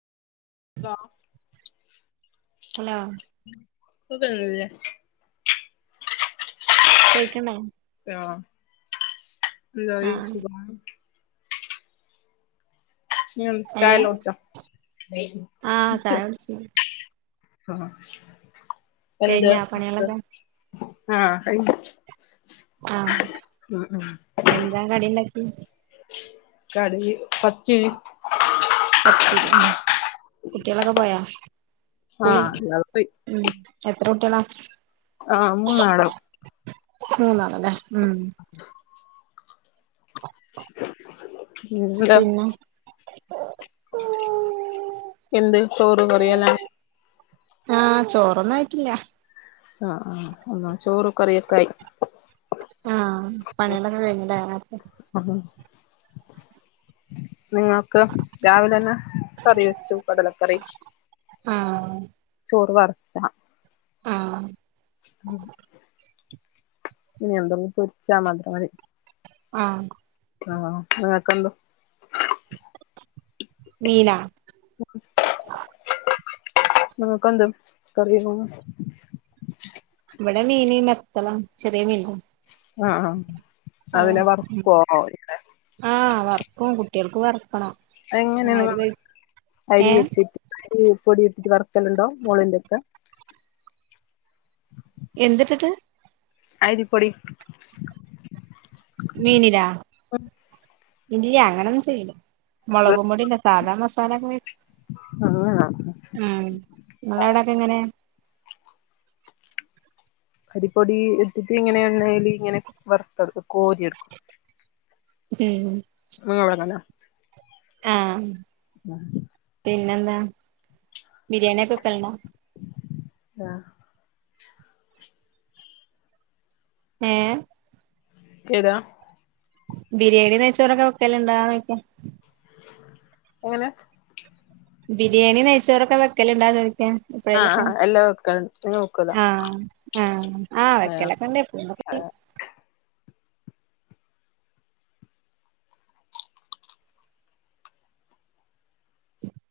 Hello [unintelligible] hello സുഖംതന്നല്ലേ കേക്ക്ണേ അഹ് എന്തായി ആഹ് സുഖാണോ ചായ ഏഹ് ലോച്ചോ ആഹ് ചായ കുടിച്ചു [unintelligible] അഹ് എന്ത് കഴിഞ്ഞാ പണികളൊക്കെ ആഹ് [unintelligible] ആഹ് ഉം ഉം എന്താ കടിണ്ടാക്കി കടിഞ്ഞി പ്പച്ചേ പത്തിരി ആണ് കുട്ടിയാളൊക്കെ പോയാ സ്കൂളി ആഹ് ഇയാള് പോയി ഉം എത്ര കുട്ടികളാ ആഹ് മൂന്നാള് മൂന്നാളല്ലേ ഉം [inaudible] [unintelligible] എന്താ പിന്നെ [unintelligible] എന്ത് ചോറ് കറീയല്ലേ ആഹ് ചോറൊന്നും ആയിട്ടില്ല ആഹ് ആഹ് എന്നാ ചോറ് കറിയൊക്കായി ആഹ് പണികളൊക്കെ കഴിഞ്ഞല്ലേ നേരത്തെ അഹ് നിങ്ങക്ക് രാവിലന്നെ കറി വെച്ചു കടലക്കറി ആഹ് ചോറ് വറട്ടാം ആഹ് ഉം ഇനി എന്തോന്ന്‌ പൊരിച്ചാ മാത്രം മതി ആഹ് ആഹ് അഹ് കണ്ടു മീനാ ഉം ഇങ്ങക്കെന്ത്‌ കറിയാണിന്ന്‌ ഇവടെ മീന് ബെത്തലാണ് ചെറിയ മീനെ ആഹ് ആഹ് ആഹ് വർക്കും കുട്ട്യാൾക്ക് വർക്കണം. എങ്ങനേണ് ഏഹ് അരികൊത്തീട്ട് അരി പൊടിട്ടിട്ട് വർക്കലുണ്ടോ മുള്ളൻചക്ക? എന്ത്‌ട്ടിട്ട്? അരിപ്പൊടി മീനിലാ ഇല്ല്യാ അങ്ങനെ ഒന്നും ചെയ്യൂല മൊളകും പൊടീന്റെ സാധാ മസാല മിക്സ് ആഹ് അതന്നെ ആഹ് ഇങ്ങളവ്ടേക്കെ എങ്ങനെ? അരിപ്പൊടി ഇട്ടിട്ട് ഇങ്ങനെ എണ്ണയില് ഇങ്ങനെ വറുത്തെടുക്കും കോരി എട്ക്കും. ഉം അത് [unintelligible] ആഹ് പിന്നെന്താ ബിരിയാണി ഒക്കെ വെക്കല്ണ്ടോ ആഹ് ഏഹ് ഏതാ ബിരിയാണിം ന്നെയ്യ്ച്ചോറോക്കെ വെക്കല്ണ്ടോന്നോയ്ക്കാ എങ്ങന ബിരിയാണിം ന്നെയ്യ്ച്ചോറോക്കെ വെക്കല്ണ്ടോ ചോയിക്കാ ആഹ് എപ്പഴേലൊക്കെ ആഹ് എല്ലാം വെക്കലുണ്ട് നിങ്ങൾ വെക്കുവല്ലോ ആഹ് ആഹ് ആഹ് വെക്കലൊക്കെണ്ട് എപ്പളെങ്കിലൊക്കെ. [inaudible]